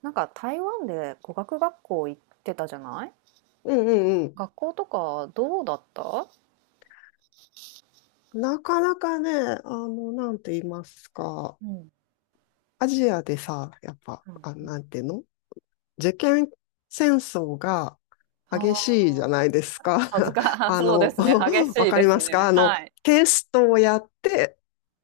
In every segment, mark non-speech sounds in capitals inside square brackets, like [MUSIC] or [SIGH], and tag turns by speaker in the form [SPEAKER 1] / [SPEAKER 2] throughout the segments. [SPEAKER 1] なんか台湾で語学学校行ってたじゃない。
[SPEAKER 2] うんうんうん。
[SPEAKER 1] 学校とかどうだった？
[SPEAKER 2] なかなかね、なんて言いますか、
[SPEAKER 1] うん、
[SPEAKER 2] アジアでさ、やっぱ、なんていうの、受験戦争が激しいじゃないです
[SPEAKER 1] 恥ず
[SPEAKER 2] か。
[SPEAKER 1] か、
[SPEAKER 2] [LAUGHS]
[SPEAKER 1] [LAUGHS] あ、
[SPEAKER 2] あ
[SPEAKER 1] そうで
[SPEAKER 2] の、
[SPEAKER 1] すね。激
[SPEAKER 2] [LAUGHS] わ
[SPEAKER 1] しい
[SPEAKER 2] か
[SPEAKER 1] で
[SPEAKER 2] り
[SPEAKER 1] す
[SPEAKER 2] ますか。
[SPEAKER 1] ね。はい。
[SPEAKER 2] テストをやって、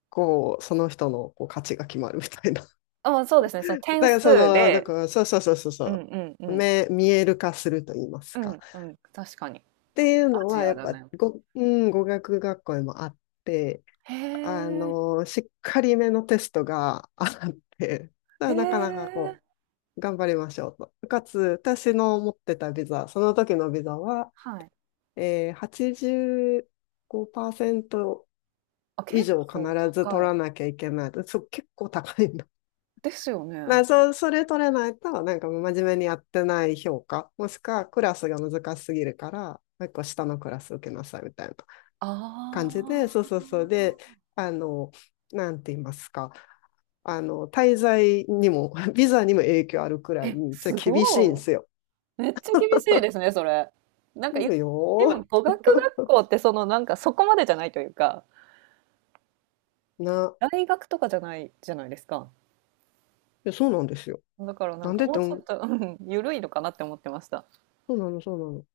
[SPEAKER 2] こう、その人のこう価値が決まるみたいな。
[SPEAKER 1] あ、そうですね。その
[SPEAKER 2] [LAUGHS]
[SPEAKER 1] 点
[SPEAKER 2] だからそ
[SPEAKER 1] 数
[SPEAKER 2] の、だ
[SPEAKER 1] で、
[SPEAKER 2] から、そうそうそうそう
[SPEAKER 1] う
[SPEAKER 2] そ
[SPEAKER 1] んうんう
[SPEAKER 2] う。
[SPEAKER 1] ん。
[SPEAKER 2] 目、見える化すると言いますか。
[SPEAKER 1] うん。確かに。
[SPEAKER 2] っていうの
[SPEAKER 1] アジ
[SPEAKER 2] は、や
[SPEAKER 1] ア
[SPEAKER 2] っ
[SPEAKER 1] だ
[SPEAKER 2] ぱ、
[SPEAKER 1] ね。
[SPEAKER 2] ご、うん、語学学校でもあって、
[SPEAKER 1] へえ。
[SPEAKER 2] しっかりめのテストがあって、だ
[SPEAKER 1] へ
[SPEAKER 2] からなかなかこ
[SPEAKER 1] え。
[SPEAKER 2] う、頑張りましょうと。かつ、私の持ってたビザ、その時のビザは、
[SPEAKER 1] はい。
[SPEAKER 2] 85%
[SPEAKER 1] あ、
[SPEAKER 2] 以
[SPEAKER 1] 結
[SPEAKER 2] 上必
[SPEAKER 1] 構
[SPEAKER 2] ず取
[SPEAKER 1] 高
[SPEAKER 2] ら
[SPEAKER 1] い。
[SPEAKER 2] なきゃいけない。そう、結構高いんだ。
[SPEAKER 1] ですよね。
[SPEAKER 2] それ取れないと、なんか真面目にやってない評価、もしくはクラスが難しすぎるから、もう一個下のクラス受けなさいみたいな
[SPEAKER 1] あ
[SPEAKER 2] 感じで、そうそう
[SPEAKER 1] あ。
[SPEAKER 2] そう。で、あの、なんて言いますか。滞在にも、[LAUGHS] ビザにも影響あるくらい
[SPEAKER 1] え、
[SPEAKER 2] に、ちょっ
[SPEAKER 1] す
[SPEAKER 2] と厳しいんで
[SPEAKER 1] ご
[SPEAKER 2] すよ。
[SPEAKER 1] い。めっちゃ厳しいですね、それ。なんか、
[SPEAKER 2] そう
[SPEAKER 1] でも
[SPEAKER 2] よ。
[SPEAKER 1] 語学学校ってそのなんかそこまでじゃないというか、
[SPEAKER 2] な、
[SPEAKER 1] 大学とかじゃないじゃないですか。
[SPEAKER 2] いやそうなんですよ。
[SPEAKER 1] だからな
[SPEAKER 2] な
[SPEAKER 1] ん
[SPEAKER 2] ん
[SPEAKER 1] か
[SPEAKER 2] でっ
[SPEAKER 1] も
[SPEAKER 2] て、
[SPEAKER 1] うちょっと、ゆるいのかなって思ってました。
[SPEAKER 2] そうなの、そうなの。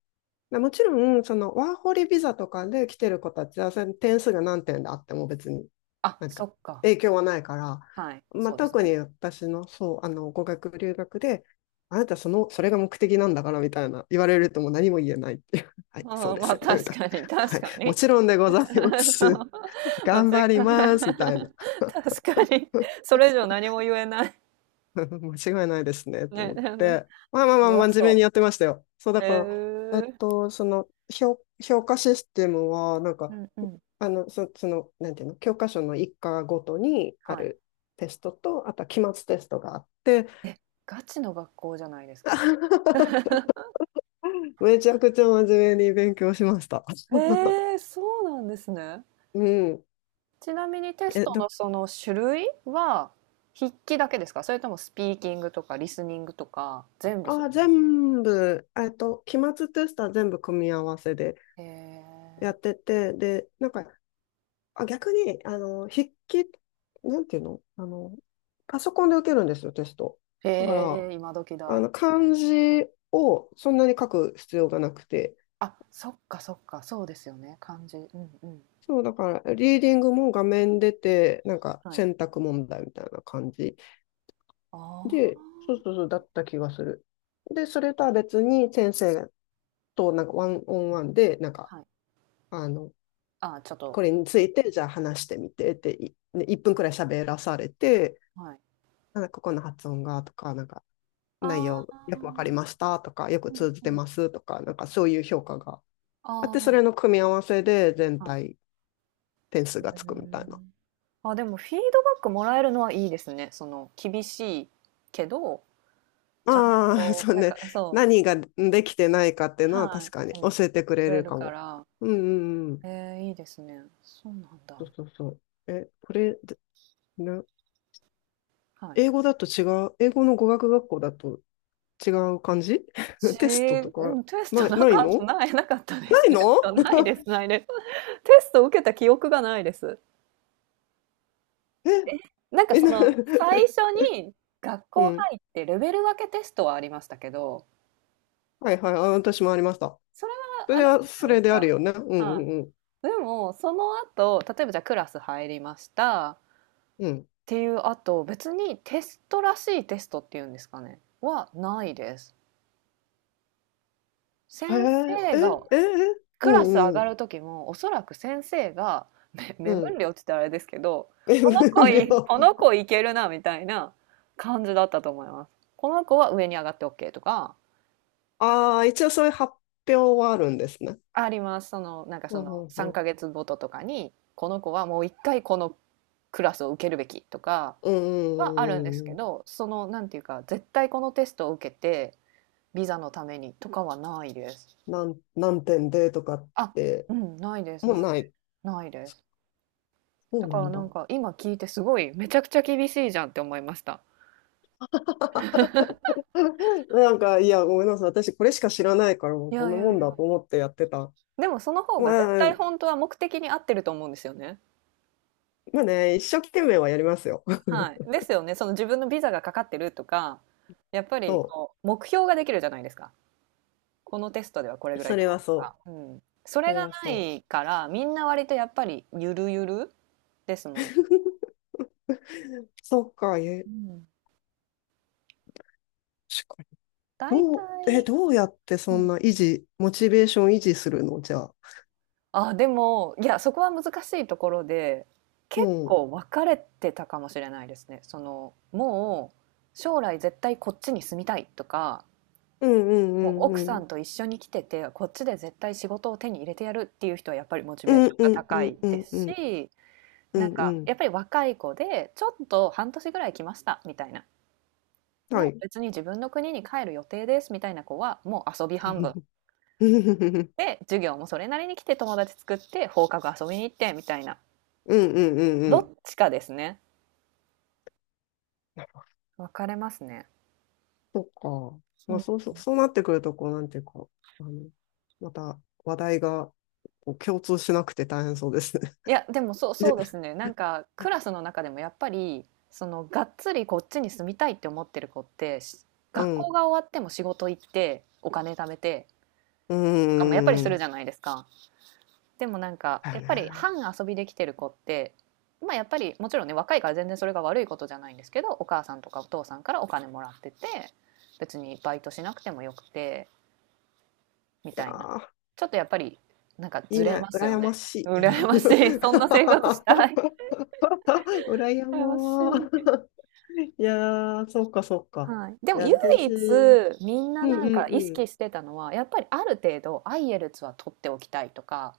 [SPEAKER 2] でもちろん、そのワーホリビザとかで来てる子たちは、それ点数が何点であっても別に、
[SPEAKER 1] あ、
[SPEAKER 2] なん
[SPEAKER 1] そ
[SPEAKER 2] か
[SPEAKER 1] っか。
[SPEAKER 2] 影響はないから、
[SPEAKER 1] はい、
[SPEAKER 2] まあ、
[SPEAKER 1] そうです
[SPEAKER 2] 特
[SPEAKER 1] ね。
[SPEAKER 2] に私の、そう、語学留学で、あなたその、それが目的なんだからみたいな言われるともう何も言えないっていう。[LAUGHS] は
[SPEAKER 1] う
[SPEAKER 2] い、
[SPEAKER 1] ん、
[SPEAKER 2] そうで
[SPEAKER 1] ま
[SPEAKER 2] す
[SPEAKER 1] あ、
[SPEAKER 2] よね、み
[SPEAKER 1] 確
[SPEAKER 2] たいな。
[SPEAKER 1] かに
[SPEAKER 2] は
[SPEAKER 1] 確
[SPEAKER 2] い、
[SPEAKER 1] か
[SPEAKER 2] も
[SPEAKER 1] に。
[SPEAKER 2] ちろんでございま
[SPEAKER 1] [LAUGHS] そ
[SPEAKER 2] す。
[SPEAKER 1] う。
[SPEAKER 2] [LAUGHS]
[SPEAKER 1] まあ、
[SPEAKER 2] 頑
[SPEAKER 1] つい
[SPEAKER 2] 張ります、み
[SPEAKER 1] [LAUGHS]
[SPEAKER 2] たいな。
[SPEAKER 1] 確かに。
[SPEAKER 2] [LAUGHS]
[SPEAKER 1] それ以上何も言えない。
[SPEAKER 2] 間違いないですね、と
[SPEAKER 1] ね。
[SPEAKER 2] 思っ
[SPEAKER 1] [LAUGHS]
[SPEAKER 2] て。まあまあ
[SPEAKER 1] う
[SPEAKER 2] ま
[SPEAKER 1] わ、
[SPEAKER 2] あ、真面目にやってましたよ。そう、だ
[SPEAKER 1] へ
[SPEAKER 2] か
[SPEAKER 1] え。
[SPEAKER 2] ら、えっと、その、評価システムは、
[SPEAKER 1] うんうん。
[SPEAKER 2] その、なんていうの、教科書の一課ごとにあ
[SPEAKER 1] はい。
[SPEAKER 2] るテストと、あとは期末テストがあって、
[SPEAKER 1] ガチですか？
[SPEAKER 2] [LAUGHS] めちゃくちゃ真面目に勉強しました。
[SPEAKER 1] へ
[SPEAKER 2] [LAUGHS]
[SPEAKER 1] え、そうなんですね。
[SPEAKER 2] うん。
[SPEAKER 1] ちなみにテス
[SPEAKER 2] え、
[SPEAKER 1] ト
[SPEAKER 2] ど、
[SPEAKER 1] のその種類は筆記だけですか？それともスピーキングとかリーディングとか全部す、
[SPEAKER 2] あ、全部、えっと、期末テストは全部組み合わせで
[SPEAKER 1] へえ。
[SPEAKER 2] やってて、で、なんか、あ、逆に、筆記、なんていうの、パソコンで受けるんですよ、テスト。
[SPEAKER 1] へ
[SPEAKER 2] だから、
[SPEAKER 1] え、今時だ。は
[SPEAKER 2] 漢
[SPEAKER 1] い。
[SPEAKER 2] 字をそんなに書く必要がなくて、
[SPEAKER 1] あ、そっかそっか、そうですよね、漢字。うんうん。
[SPEAKER 2] そう、だから、リーディングも画面出て、なんか
[SPEAKER 1] はい。
[SPEAKER 2] 選択問題みたいな感じで、
[SPEAKER 1] あ
[SPEAKER 2] そう、だった気がする。で、それとは別に先生となんかワンオンワンで、なんか、
[SPEAKER 1] あ、はい。
[SPEAKER 2] あの、
[SPEAKER 1] あちょっと、
[SPEAKER 2] これについて、じゃあ
[SPEAKER 1] うん、
[SPEAKER 2] 話してみてって、いね、1分くらい喋らされて、
[SPEAKER 1] はい。
[SPEAKER 2] なんかここの発音がとか、なんか内
[SPEAKER 1] あ
[SPEAKER 2] 容よく
[SPEAKER 1] あ、
[SPEAKER 2] わかりましたとか、よく
[SPEAKER 1] うん
[SPEAKER 2] 通じ
[SPEAKER 1] う
[SPEAKER 2] て
[SPEAKER 1] ん。
[SPEAKER 2] ますとか、なんかそういう評価があっ
[SPEAKER 1] あ
[SPEAKER 2] て、それの組み合わせで全
[SPEAKER 1] あ、はい。
[SPEAKER 2] 体点数
[SPEAKER 1] へ
[SPEAKER 2] がつくみたい
[SPEAKER 1] え。
[SPEAKER 2] な。
[SPEAKER 1] あ、でもフィードバックもらえるのはいいですね。その、厳しいけど、ちゃん
[SPEAKER 2] ああ、[LAUGHS]
[SPEAKER 1] と、
[SPEAKER 2] そう
[SPEAKER 1] なん
[SPEAKER 2] ね。
[SPEAKER 1] か、そう、
[SPEAKER 2] 何ができてないかっていうのは
[SPEAKER 1] は
[SPEAKER 2] 確
[SPEAKER 1] い、
[SPEAKER 2] かに
[SPEAKER 1] 手に
[SPEAKER 2] 教えてく
[SPEAKER 1] く
[SPEAKER 2] れ
[SPEAKER 1] れ
[SPEAKER 2] る
[SPEAKER 1] る
[SPEAKER 2] か
[SPEAKER 1] か
[SPEAKER 2] も。
[SPEAKER 1] ら、
[SPEAKER 2] うんうんうん。
[SPEAKER 1] えー、いいですね。そうなんだ。
[SPEAKER 2] そう。え、これ、で、な、
[SPEAKER 1] はい。
[SPEAKER 2] 英語だと違う、英語の語学学校だと違う感じ。
[SPEAKER 1] ち
[SPEAKER 2] [LAUGHS] テストと
[SPEAKER 1] う
[SPEAKER 2] か、
[SPEAKER 1] ん、テス
[SPEAKER 2] な
[SPEAKER 1] ト
[SPEAKER 2] い、
[SPEAKER 1] な
[SPEAKER 2] ない
[SPEAKER 1] かった
[SPEAKER 2] の
[SPEAKER 1] ないなかったで
[SPEAKER 2] な
[SPEAKER 1] す。
[SPEAKER 2] い
[SPEAKER 1] テス
[SPEAKER 2] の
[SPEAKER 1] トないですないです。テスト受けた記憶がないです。
[SPEAKER 2] [LAUGHS] え、
[SPEAKER 1] なんか
[SPEAKER 2] え、
[SPEAKER 1] そ
[SPEAKER 2] な、
[SPEAKER 1] の、最初
[SPEAKER 2] [LAUGHS]
[SPEAKER 1] に学
[SPEAKER 2] う
[SPEAKER 1] 校
[SPEAKER 2] ん。
[SPEAKER 1] 入ってレベル分けテストはありましたけど、
[SPEAKER 2] はいはい。あ、私もありました。
[SPEAKER 1] それは
[SPEAKER 2] そ
[SPEAKER 1] あ
[SPEAKER 2] れ
[SPEAKER 1] る
[SPEAKER 2] は、
[SPEAKER 1] じゃな
[SPEAKER 2] そ
[SPEAKER 1] いで
[SPEAKER 2] れ
[SPEAKER 1] す
[SPEAKER 2] である
[SPEAKER 1] か。
[SPEAKER 2] よね。うん
[SPEAKER 1] は
[SPEAKER 2] うん
[SPEAKER 1] い。
[SPEAKER 2] うん。
[SPEAKER 1] でも、その後、例えばじゃあクラス入りましたっ
[SPEAKER 2] うん。
[SPEAKER 1] ていう後、別にテストらしいテストっていうんですかね、はないです。
[SPEAKER 2] へ
[SPEAKER 1] 先
[SPEAKER 2] え、
[SPEAKER 1] 生が
[SPEAKER 2] え、え、う
[SPEAKER 1] クラス上
[SPEAKER 2] んう
[SPEAKER 1] が
[SPEAKER 2] ん。
[SPEAKER 1] る時もおそらく先生がめ
[SPEAKER 2] う
[SPEAKER 1] [LAUGHS] 目
[SPEAKER 2] ん。
[SPEAKER 1] 分量って言ったらあれですけど、
[SPEAKER 2] え、[LAUGHS] 無
[SPEAKER 1] この子い
[SPEAKER 2] 料。
[SPEAKER 1] この子いけるなみたいな感じだったと思います。この子は上に上がって OK とか、
[SPEAKER 2] ああ、一応そういう発表はあるんですね。
[SPEAKER 1] ありますその、なんかそ
[SPEAKER 2] う
[SPEAKER 1] の
[SPEAKER 2] んうんう
[SPEAKER 1] 3
[SPEAKER 2] ん。
[SPEAKER 1] ヶ月ごととかにこの子はもう一回このクラスを受けるべきとか
[SPEAKER 2] うん
[SPEAKER 1] はあるんです
[SPEAKER 2] うん
[SPEAKER 1] け
[SPEAKER 2] うん。
[SPEAKER 1] ど、そのなんていうか、絶対このテストを受けてビザのためにとかはないです。
[SPEAKER 2] なん、何点でとかっ
[SPEAKER 1] あ
[SPEAKER 2] て、
[SPEAKER 1] うん、ないです
[SPEAKER 2] も
[SPEAKER 1] ない
[SPEAKER 2] うない。
[SPEAKER 1] ないです。
[SPEAKER 2] そ
[SPEAKER 1] だ
[SPEAKER 2] う
[SPEAKER 1] か
[SPEAKER 2] な
[SPEAKER 1] ら
[SPEAKER 2] ん
[SPEAKER 1] な
[SPEAKER 2] だ。
[SPEAKER 1] んか今聞いてすごいめちゃくちゃ厳しいじゃんって思いました。
[SPEAKER 2] [LAUGHS] なんか、いや、ごめんなさい。私、これしか知らないから、も
[SPEAKER 1] い
[SPEAKER 2] うこ
[SPEAKER 1] や
[SPEAKER 2] ん
[SPEAKER 1] い
[SPEAKER 2] な
[SPEAKER 1] やい
[SPEAKER 2] もんだ
[SPEAKER 1] や。
[SPEAKER 2] と思ってやってた。
[SPEAKER 1] でもその方が絶
[SPEAKER 2] まあ、
[SPEAKER 1] 対本当は目的に合ってると思うんですよね。
[SPEAKER 2] まあね、一生懸命はやりますよ。[LAUGHS]
[SPEAKER 1] はい。ですよね。その自分のビザがかかってるとか、やっぱり
[SPEAKER 2] そ
[SPEAKER 1] こう目標ができるじゃないですか。このテストではこれ
[SPEAKER 2] う。
[SPEAKER 1] ぐらい
[SPEAKER 2] そ
[SPEAKER 1] 取
[SPEAKER 2] れ
[SPEAKER 1] ろ
[SPEAKER 2] は
[SPEAKER 1] うと
[SPEAKER 2] そ
[SPEAKER 1] か。
[SPEAKER 2] う。
[SPEAKER 1] うん。そ
[SPEAKER 2] そ
[SPEAKER 1] れ
[SPEAKER 2] れ
[SPEAKER 1] が
[SPEAKER 2] は
[SPEAKER 1] な
[SPEAKER 2] そ
[SPEAKER 1] いからみんな割とやっぱりゆるゆるですもんね。
[SPEAKER 2] う。[LAUGHS] そっか、え、
[SPEAKER 1] うん。
[SPEAKER 2] 確かに。
[SPEAKER 1] 大体、
[SPEAKER 2] どうやってそんな維持、モチベーション維持するのじゃあ。
[SPEAKER 1] あ、でも、いや、そこは難しいところで、
[SPEAKER 2] う
[SPEAKER 1] 結
[SPEAKER 2] ん。
[SPEAKER 1] 構分かれてたかもしれないですね。その、もう将来絶対こっちに住みたいとか、
[SPEAKER 2] うんうん
[SPEAKER 1] もう
[SPEAKER 2] う
[SPEAKER 1] 奥
[SPEAKER 2] んう
[SPEAKER 1] さ
[SPEAKER 2] ん。
[SPEAKER 1] んと一緒に来てて、こっちで絶対仕事を手に入れてやるっていう人はやっぱりモチ
[SPEAKER 2] う
[SPEAKER 1] ベーシ
[SPEAKER 2] ん
[SPEAKER 1] ョン
[SPEAKER 2] う
[SPEAKER 1] が
[SPEAKER 2] ん
[SPEAKER 1] 高
[SPEAKER 2] う
[SPEAKER 1] い
[SPEAKER 2] んう
[SPEAKER 1] で
[SPEAKER 2] んう
[SPEAKER 1] す
[SPEAKER 2] ん
[SPEAKER 1] し、
[SPEAKER 2] うんう
[SPEAKER 1] なん
[SPEAKER 2] ん
[SPEAKER 1] か
[SPEAKER 2] うん。
[SPEAKER 1] やっぱり若い子で、ちょっと半年ぐらい来ましたみたいな。も
[SPEAKER 2] は
[SPEAKER 1] う
[SPEAKER 2] い。
[SPEAKER 1] 別に自分の国に帰る予定ですみたいな子は、もう遊び半分。
[SPEAKER 2] [LAUGHS] うん
[SPEAKER 1] で、授業もそれなりに来て友達作って放課後遊びに行ってみたいな。
[SPEAKER 2] うんうんう
[SPEAKER 1] ど
[SPEAKER 2] ん。
[SPEAKER 1] っちかですね。分かれますね。
[SPEAKER 2] そっか。
[SPEAKER 1] う
[SPEAKER 2] ま
[SPEAKER 1] ん。
[SPEAKER 2] あ
[SPEAKER 1] い
[SPEAKER 2] そうそう、そうなってくると、こう、なんていうか、あの、また話題がこう共通しなくて大変そうですね。
[SPEAKER 1] や、でも、
[SPEAKER 2] [LAUGHS]
[SPEAKER 1] そ
[SPEAKER 2] で、
[SPEAKER 1] うですね。なんかクラスの中でもやっぱり、そのがっつりこっちに住みたいって思ってる子って、
[SPEAKER 2] う
[SPEAKER 1] 学校
[SPEAKER 2] ん。
[SPEAKER 1] が終わっても仕事行って、お金貯めて
[SPEAKER 2] う
[SPEAKER 1] とかもやっぱり
[SPEAKER 2] ー
[SPEAKER 1] する
[SPEAKER 2] ん。
[SPEAKER 1] じゃないですか。でもなんか
[SPEAKER 2] だよ
[SPEAKER 1] やっ
[SPEAKER 2] ね。
[SPEAKER 1] ぱり半遊びできてる子って、まあやっぱりもちろんね、若いから全然それが悪いことじゃないんですけど、お母さんとかお父さんからお金もらってて、別にバイトしなくてもよくて、み
[SPEAKER 2] いや
[SPEAKER 1] たいな。
[SPEAKER 2] ー、
[SPEAKER 1] ちょっとやっぱり、なんか
[SPEAKER 2] い
[SPEAKER 1] ず
[SPEAKER 2] い
[SPEAKER 1] れ
[SPEAKER 2] ね。
[SPEAKER 1] ますよ
[SPEAKER 2] 羨ま
[SPEAKER 1] ね。
[SPEAKER 2] し
[SPEAKER 1] ね。
[SPEAKER 2] い。
[SPEAKER 1] 羨まし
[SPEAKER 2] [LAUGHS]
[SPEAKER 1] い。[LAUGHS] そんな生活したい。
[SPEAKER 2] 羨
[SPEAKER 1] 羨まし
[SPEAKER 2] まー。
[SPEAKER 1] い。
[SPEAKER 2] [LAUGHS] いやー、そっかそっか。
[SPEAKER 1] はい。で
[SPEAKER 2] い
[SPEAKER 1] も
[SPEAKER 2] や、
[SPEAKER 1] 唯一、
[SPEAKER 2] 私、
[SPEAKER 1] みんな
[SPEAKER 2] うんう
[SPEAKER 1] なんか
[SPEAKER 2] ん
[SPEAKER 1] 意
[SPEAKER 2] うん。
[SPEAKER 1] 識してたのは、やっぱりある程度、アイエルツは取っておきたいとか、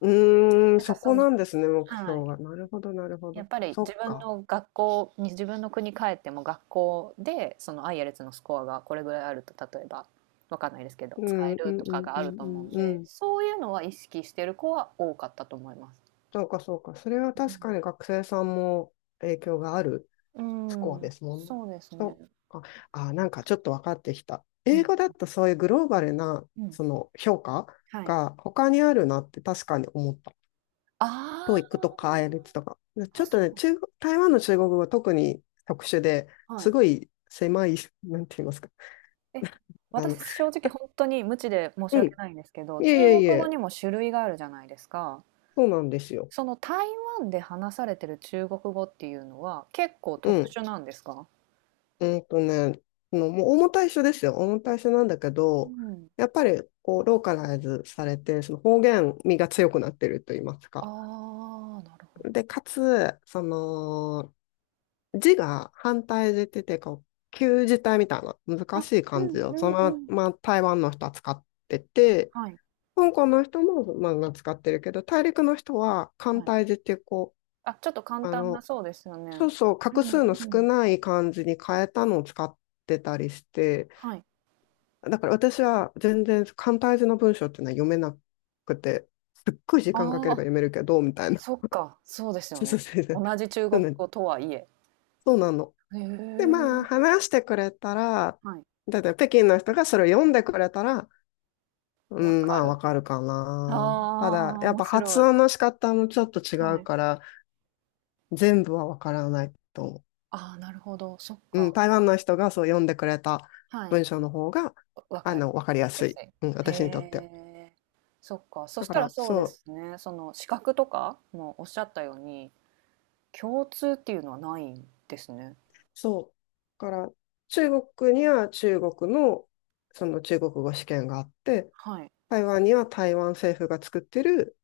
[SPEAKER 2] うーん、
[SPEAKER 1] なんか
[SPEAKER 2] そ
[SPEAKER 1] そ
[SPEAKER 2] こ
[SPEAKER 1] の、
[SPEAKER 2] なんですね、目
[SPEAKER 1] は
[SPEAKER 2] 標
[SPEAKER 1] い。
[SPEAKER 2] が。なるほど、なるほ
[SPEAKER 1] や
[SPEAKER 2] ど。
[SPEAKER 1] っぱり
[SPEAKER 2] そ
[SPEAKER 1] 自
[SPEAKER 2] っ
[SPEAKER 1] 分
[SPEAKER 2] か。
[SPEAKER 1] の学校に、自分の国帰っても学校で、そのアイエルツのスコアがこれぐらいあると、例えば、わかんないですけど、
[SPEAKER 2] う
[SPEAKER 1] 使
[SPEAKER 2] ん、
[SPEAKER 1] え
[SPEAKER 2] うん、う
[SPEAKER 1] るとか
[SPEAKER 2] ん、
[SPEAKER 1] が
[SPEAKER 2] う
[SPEAKER 1] あると思う
[SPEAKER 2] ん、
[SPEAKER 1] ん
[SPEAKER 2] うん。う
[SPEAKER 1] で、
[SPEAKER 2] ん、
[SPEAKER 1] そういうのは意識してる子は多かったと思います。
[SPEAKER 2] そうか、そうか。それは確かに学生さんも影響がある
[SPEAKER 1] う
[SPEAKER 2] スコアで
[SPEAKER 1] ん、
[SPEAKER 2] すもんね。
[SPEAKER 1] そうです
[SPEAKER 2] そ
[SPEAKER 1] ね。
[SPEAKER 2] っか。あ、なんかちょっと分かってきた。英語だとそういうグローバルな、
[SPEAKER 1] うん、
[SPEAKER 2] その評価
[SPEAKER 1] はい。
[SPEAKER 2] が他にあるなって確かに思った。ト o e
[SPEAKER 1] あ
[SPEAKER 2] とか IELTS とか。ち
[SPEAKER 1] あ、
[SPEAKER 2] ょっ
[SPEAKER 1] 確
[SPEAKER 2] と
[SPEAKER 1] か
[SPEAKER 2] ね、
[SPEAKER 1] に。
[SPEAKER 2] 中国、台湾の中国語は特に特殊で
[SPEAKER 1] は
[SPEAKER 2] す
[SPEAKER 1] い。
[SPEAKER 2] ごい狭い、なんて言いますか。
[SPEAKER 1] え、
[SPEAKER 2] あの、
[SPEAKER 1] 私正直本当に無知で申し
[SPEAKER 2] うん。
[SPEAKER 1] 訳
[SPEAKER 2] い
[SPEAKER 1] ないんですけど、中
[SPEAKER 2] えいえい
[SPEAKER 1] 国語
[SPEAKER 2] え、
[SPEAKER 1] にも種類があるじゃないですか。
[SPEAKER 2] そうなんですよ。
[SPEAKER 1] その台湾で話されてる中国語っていうのは、結構
[SPEAKER 2] う
[SPEAKER 1] 特
[SPEAKER 2] ん。
[SPEAKER 1] 殊なんですか？
[SPEAKER 2] うんとね、そのもう、重たい緒ですよ。重たい緒なんだけ
[SPEAKER 1] う
[SPEAKER 2] ど、
[SPEAKER 1] ん。
[SPEAKER 2] やっぱり、こう、ローカライズされて、その方言味が強くなってると言います
[SPEAKER 1] あ
[SPEAKER 2] か。
[SPEAKER 1] あ、なるほ
[SPEAKER 2] で、かつ、その、字が反対字ってて、こう、旧字体みたいな
[SPEAKER 1] ど、
[SPEAKER 2] 難
[SPEAKER 1] あ、
[SPEAKER 2] しい
[SPEAKER 1] う
[SPEAKER 2] 漢字
[SPEAKER 1] んう
[SPEAKER 2] を、そ
[SPEAKER 1] んう
[SPEAKER 2] の
[SPEAKER 1] ん。
[SPEAKER 2] まま台湾の人は使ってて、
[SPEAKER 1] はい
[SPEAKER 2] 香港の人も、まあ、使ってるけど、大陸の人は、簡
[SPEAKER 1] はい。
[SPEAKER 2] 体字っていう、こ
[SPEAKER 1] あ、ちょっと
[SPEAKER 2] う、
[SPEAKER 1] 簡単な、そうですよ
[SPEAKER 2] そ
[SPEAKER 1] ね。
[SPEAKER 2] うそう、
[SPEAKER 1] う
[SPEAKER 2] 画
[SPEAKER 1] ん
[SPEAKER 2] 数の
[SPEAKER 1] う
[SPEAKER 2] 少
[SPEAKER 1] ん。
[SPEAKER 2] ない漢字に変えたのを使ってたりして、
[SPEAKER 1] はい。
[SPEAKER 2] だから私は全然簡体字の文章っていうのは読めなくて、すっごい時間かけ
[SPEAKER 1] あ
[SPEAKER 2] れば
[SPEAKER 1] あ、
[SPEAKER 2] 読めるけど、みたいな。
[SPEAKER 1] そっか、そうですよ
[SPEAKER 2] そうそ
[SPEAKER 1] ね。
[SPEAKER 2] うそうそう。
[SPEAKER 1] 同じ中
[SPEAKER 2] そう
[SPEAKER 1] 国
[SPEAKER 2] なの
[SPEAKER 1] 語とはいえ。
[SPEAKER 2] そうなの。
[SPEAKER 1] へ
[SPEAKER 2] で、
[SPEAKER 1] え、
[SPEAKER 2] まあ、話してくれたら、
[SPEAKER 1] はい。
[SPEAKER 2] だって北京の人がそれを読んでくれたら、
[SPEAKER 1] わ
[SPEAKER 2] うん、
[SPEAKER 1] か
[SPEAKER 2] まあ、
[SPEAKER 1] る。
[SPEAKER 2] わかるか
[SPEAKER 1] あ
[SPEAKER 2] な。ただ、
[SPEAKER 1] あ、
[SPEAKER 2] やっ
[SPEAKER 1] 面
[SPEAKER 2] ぱ発
[SPEAKER 1] 白い。
[SPEAKER 2] 音の仕方もちょっと違
[SPEAKER 1] は
[SPEAKER 2] う
[SPEAKER 1] い。
[SPEAKER 2] から、全部はわからないと思う。
[SPEAKER 1] ああ、なるほど。そっ
[SPEAKER 2] うん、
[SPEAKER 1] か。
[SPEAKER 2] 台湾の人がそう読んでくれた
[SPEAKER 1] はい。
[SPEAKER 2] 文章の方が、
[SPEAKER 1] わかり
[SPEAKER 2] わかりや
[SPEAKER 1] や
[SPEAKER 2] す
[SPEAKER 1] す
[SPEAKER 2] い。
[SPEAKER 1] い。
[SPEAKER 2] うん、
[SPEAKER 1] へ
[SPEAKER 2] 私にとっては。
[SPEAKER 1] え、そっか。そ
[SPEAKER 2] だ
[SPEAKER 1] し
[SPEAKER 2] か
[SPEAKER 1] たら
[SPEAKER 2] ら、
[SPEAKER 1] そうで
[SPEAKER 2] そう、
[SPEAKER 1] すね。その資格とかもおっしゃったように、共通っていうのはないんですね。
[SPEAKER 2] そう。だから、中国には中国の、その中国語試験があって、
[SPEAKER 1] はい。
[SPEAKER 2] 台湾には台湾政府が作ってる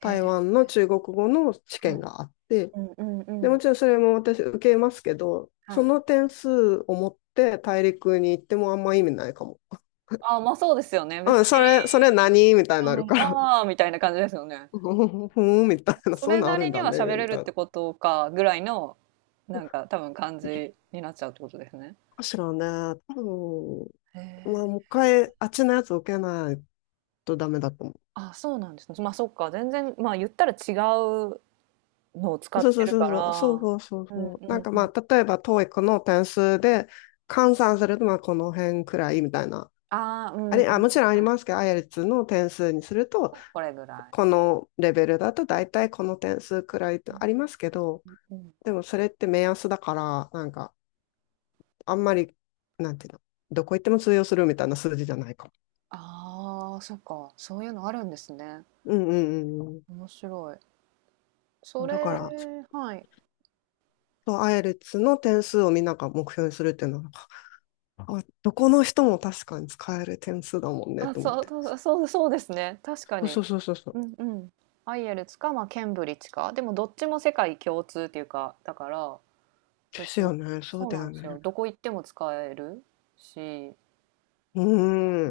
[SPEAKER 1] へえ。
[SPEAKER 2] 湾の中国語の試
[SPEAKER 1] は
[SPEAKER 2] 験
[SPEAKER 1] い。
[SPEAKER 2] があって、
[SPEAKER 1] うんうん
[SPEAKER 2] で、
[SPEAKER 1] う
[SPEAKER 2] も
[SPEAKER 1] ん。
[SPEAKER 2] ちろんそれも私受けますけど、
[SPEAKER 1] は
[SPEAKER 2] そ
[SPEAKER 1] い。
[SPEAKER 2] の点数を持って大陸に行ってもあんま意味ないかも。
[SPEAKER 1] ああ、ま、そうですよね。別
[SPEAKER 2] うん、それ
[SPEAKER 1] に、
[SPEAKER 2] 何みたいになる
[SPEAKER 1] う
[SPEAKER 2] か
[SPEAKER 1] ん、
[SPEAKER 2] ら。
[SPEAKER 1] ああ、みたいな感じですよね。
[SPEAKER 2] [LAUGHS] ふーん、みたいな、
[SPEAKER 1] そ
[SPEAKER 2] そういう
[SPEAKER 1] れ
[SPEAKER 2] のあ
[SPEAKER 1] な
[SPEAKER 2] る
[SPEAKER 1] り
[SPEAKER 2] ん
[SPEAKER 1] に
[SPEAKER 2] だ
[SPEAKER 1] は
[SPEAKER 2] ね、
[SPEAKER 1] 喋れ
[SPEAKER 2] み
[SPEAKER 1] るっ
[SPEAKER 2] たいな。
[SPEAKER 1] てことかぐらいの、なんか多分感
[SPEAKER 2] いい
[SPEAKER 1] じになっちゃうってことですね。
[SPEAKER 2] かしらね、多分、
[SPEAKER 1] へ
[SPEAKER 2] ま
[SPEAKER 1] え。
[SPEAKER 2] あ、もう一回、あっちのやつ受けないとダメだと思
[SPEAKER 1] あ、そうなんですね。まあそっか、全然、まあ言ったら違うのを使
[SPEAKER 2] う。
[SPEAKER 1] っ
[SPEAKER 2] そう
[SPEAKER 1] て
[SPEAKER 2] そう
[SPEAKER 1] る
[SPEAKER 2] そ
[SPEAKER 1] か
[SPEAKER 2] うそう、そう
[SPEAKER 1] ら。
[SPEAKER 2] そうそう
[SPEAKER 1] うん
[SPEAKER 2] そう。
[SPEAKER 1] う
[SPEAKER 2] なん
[SPEAKER 1] ん
[SPEAKER 2] か
[SPEAKER 1] う
[SPEAKER 2] ま
[SPEAKER 1] ん。
[SPEAKER 2] あ、例えば、トーイックの点数で換算すると、まあ、この辺くらいみたいな。
[SPEAKER 1] ああ、う
[SPEAKER 2] あ
[SPEAKER 1] ん、はい。
[SPEAKER 2] れ、あ、もちろんありますけど、アイエルツの点数にすると、
[SPEAKER 1] これぐら
[SPEAKER 2] このレベルだと大体この点数くらいって
[SPEAKER 1] い。
[SPEAKER 2] ありますけど、
[SPEAKER 1] うん、うん。
[SPEAKER 2] でもそれって目安だから、なんか、あんまり、なんていうの、どこ行っても通用するみたいな数字じゃないか。
[SPEAKER 1] ああ、そっか。そういうのあるんですね。
[SPEAKER 2] うんうんうんうん。
[SPEAKER 1] 面白い。そ
[SPEAKER 2] そう、だか
[SPEAKER 1] れ、
[SPEAKER 2] ら、ちょっ
[SPEAKER 1] はい。
[SPEAKER 2] とアイエルツの点数をみんなが目標にするっていうのは、あ、どこの人も確かに使える点数だもんね
[SPEAKER 1] あ、
[SPEAKER 2] と思っ
[SPEAKER 1] そう、
[SPEAKER 2] て。
[SPEAKER 1] そうそうですね。確か
[SPEAKER 2] そう
[SPEAKER 1] に。
[SPEAKER 2] そうそうそうそう。
[SPEAKER 1] うんうん。アイエルツか、まあ、ケンブリッジか。でもどっちも世界共通っていうか、だから、
[SPEAKER 2] です
[SPEAKER 1] 別に、
[SPEAKER 2] よね。そう
[SPEAKER 1] そう
[SPEAKER 2] だ
[SPEAKER 1] なん
[SPEAKER 2] よ
[SPEAKER 1] ですよ。
[SPEAKER 2] ね。
[SPEAKER 1] どこ行っても使えるし、
[SPEAKER 2] う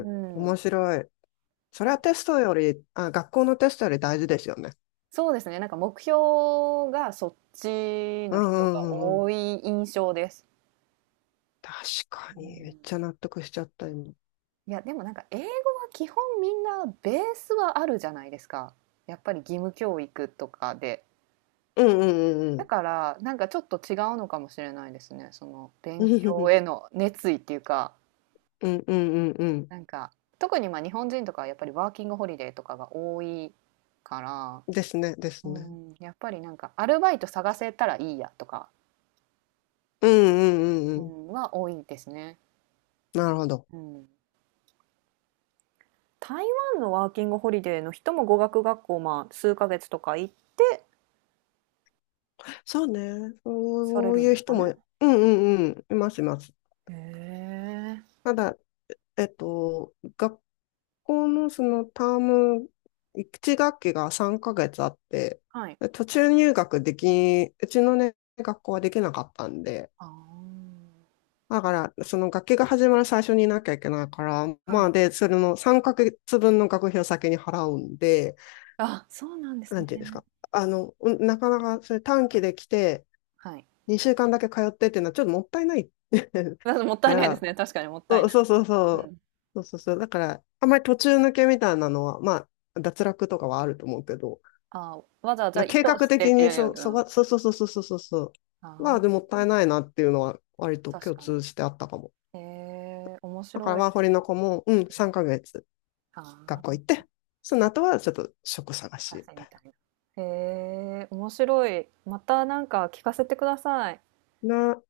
[SPEAKER 2] ーん。面
[SPEAKER 1] ん。
[SPEAKER 2] 白い。それは
[SPEAKER 1] え、
[SPEAKER 2] テストより、あ、学校のテストより大事ですよね。
[SPEAKER 1] そうですね。なんか目標がそっち
[SPEAKER 2] う
[SPEAKER 1] の
[SPEAKER 2] んう
[SPEAKER 1] 人が
[SPEAKER 2] んうんうん。
[SPEAKER 1] 多い印象です。
[SPEAKER 2] 確か
[SPEAKER 1] う
[SPEAKER 2] に。めっ
[SPEAKER 1] ん。
[SPEAKER 2] ちゃ納得しちゃった、今。
[SPEAKER 1] いや、でもなんか英語は基本みんなベースはあるじゃないですか。やっぱり義務教育とかで。
[SPEAKER 2] うんう
[SPEAKER 1] だ
[SPEAKER 2] ん
[SPEAKER 1] からなんかちょっと違うのかもしれないですね。その
[SPEAKER 2] う
[SPEAKER 1] 勉
[SPEAKER 2] んう
[SPEAKER 1] 強
[SPEAKER 2] ん。
[SPEAKER 1] への熱意っていうか。
[SPEAKER 2] うんうんうんう
[SPEAKER 1] なんか特にまあ日本人とかはやっぱりワーキングホリデーとかが多いから、
[SPEAKER 2] ん。ですね、です
[SPEAKER 1] う
[SPEAKER 2] ね。
[SPEAKER 1] ん、やっぱりなんかアルバイト探せたらいいやとか、
[SPEAKER 2] うんうんうん
[SPEAKER 1] う
[SPEAKER 2] うん。
[SPEAKER 1] ん、は多いですね。
[SPEAKER 2] なるほど。
[SPEAKER 1] うん、台湾のワーキングホリデーの人も語学学校、まあ、数ヶ月とか行って
[SPEAKER 2] そうね。
[SPEAKER 1] され
[SPEAKER 2] そう
[SPEAKER 1] るん
[SPEAKER 2] いう
[SPEAKER 1] ですか
[SPEAKER 2] 人も、う
[SPEAKER 1] ね。
[SPEAKER 2] んうんうん、いますいます。
[SPEAKER 1] へえ。
[SPEAKER 2] ただ、えっと、学校のそのターム、1学期が3ヶ月あって、
[SPEAKER 1] はい。
[SPEAKER 2] で途中入学でき、うちのね、学校はできなかったんで、
[SPEAKER 1] あ
[SPEAKER 2] だから、その学期が始まる最初にいなきゃいけないから、
[SPEAKER 1] あ。は
[SPEAKER 2] ま
[SPEAKER 1] い。
[SPEAKER 2] あで、それの3ヶ月分の学費を先に払うんで、
[SPEAKER 1] あ、そうなんです
[SPEAKER 2] なんていうんです
[SPEAKER 1] ね。
[SPEAKER 2] か。うん、なかなかそれ短期で来て、
[SPEAKER 1] はい。
[SPEAKER 2] 2週間だけ通ってっていうのはちょっともったいない
[SPEAKER 1] だってもっ
[SPEAKER 2] [LAUGHS]
[SPEAKER 1] た
[SPEAKER 2] か
[SPEAKER 1] いないです
[SPEAKER 2] ら、
[SPEAKER 1] ね。確かにもった
[SPEAKER 2] そ
[SPEAKER 1] い
[SPEAKER 2] う
[SPEAKER 1] ない。
[SPEAKER 2] そうそうそ
[SPEAKER 1] う
[SPEAKER 2] う。
[SPEAKER 1] ん。
[SPEAKER 2] そう。だから、あんまり途中抜けみたいなのは、まあ、脱落とかはあると思うけど、
[SPEAKER 1] ああ、わざわざ意
[SPEAKER 2] 計
[SPEAKER 1] 図
[SPEAKER 2] 画
[SPEAKER 1] してっ
[SPEAKER 2] 的
[SPEAKER 1] て
[SPEAKER 2] に
[SPEAKER 1] いうよりは、うん、
[SPEAKER 2] そうそうそうそうそうそうそ
[SPEAKER 1] あ
[SPEAKER 2] う。まあ、でも
[SPEAKER 1] あ、
[SPEAKER 2] ったいないなっていうのは、割と
[SPEAKER 1] 確
[SPEAKER 2] 共
[SPEAKER 1] かに。
[SPEAKER 2] 通してあったかも。
[SPEAKER 1] へえ、面
[SPEAKER 2] だから、
[SPEAKER 1] 白い。
[SPEAKER 2] ワーホリの子も、うん、3ヶ月
[SPEAKER 1] あ
[SPEAKER 2] 学校
[SPEAKER 1] あ、
[SPEAKER 2] 行って、その後はちょっと職探し
[SPEAKER 1] 写
[SPEAKER 2] み
[SPEAKER 1] 真
[SPEAKER 2] た
[SPEAKER 1] み
[SPEAKER 2] い
[SPEAKER 1] たいな。へえ、面白い。またなんか聞かせてください。
[SPEAKER 2] な。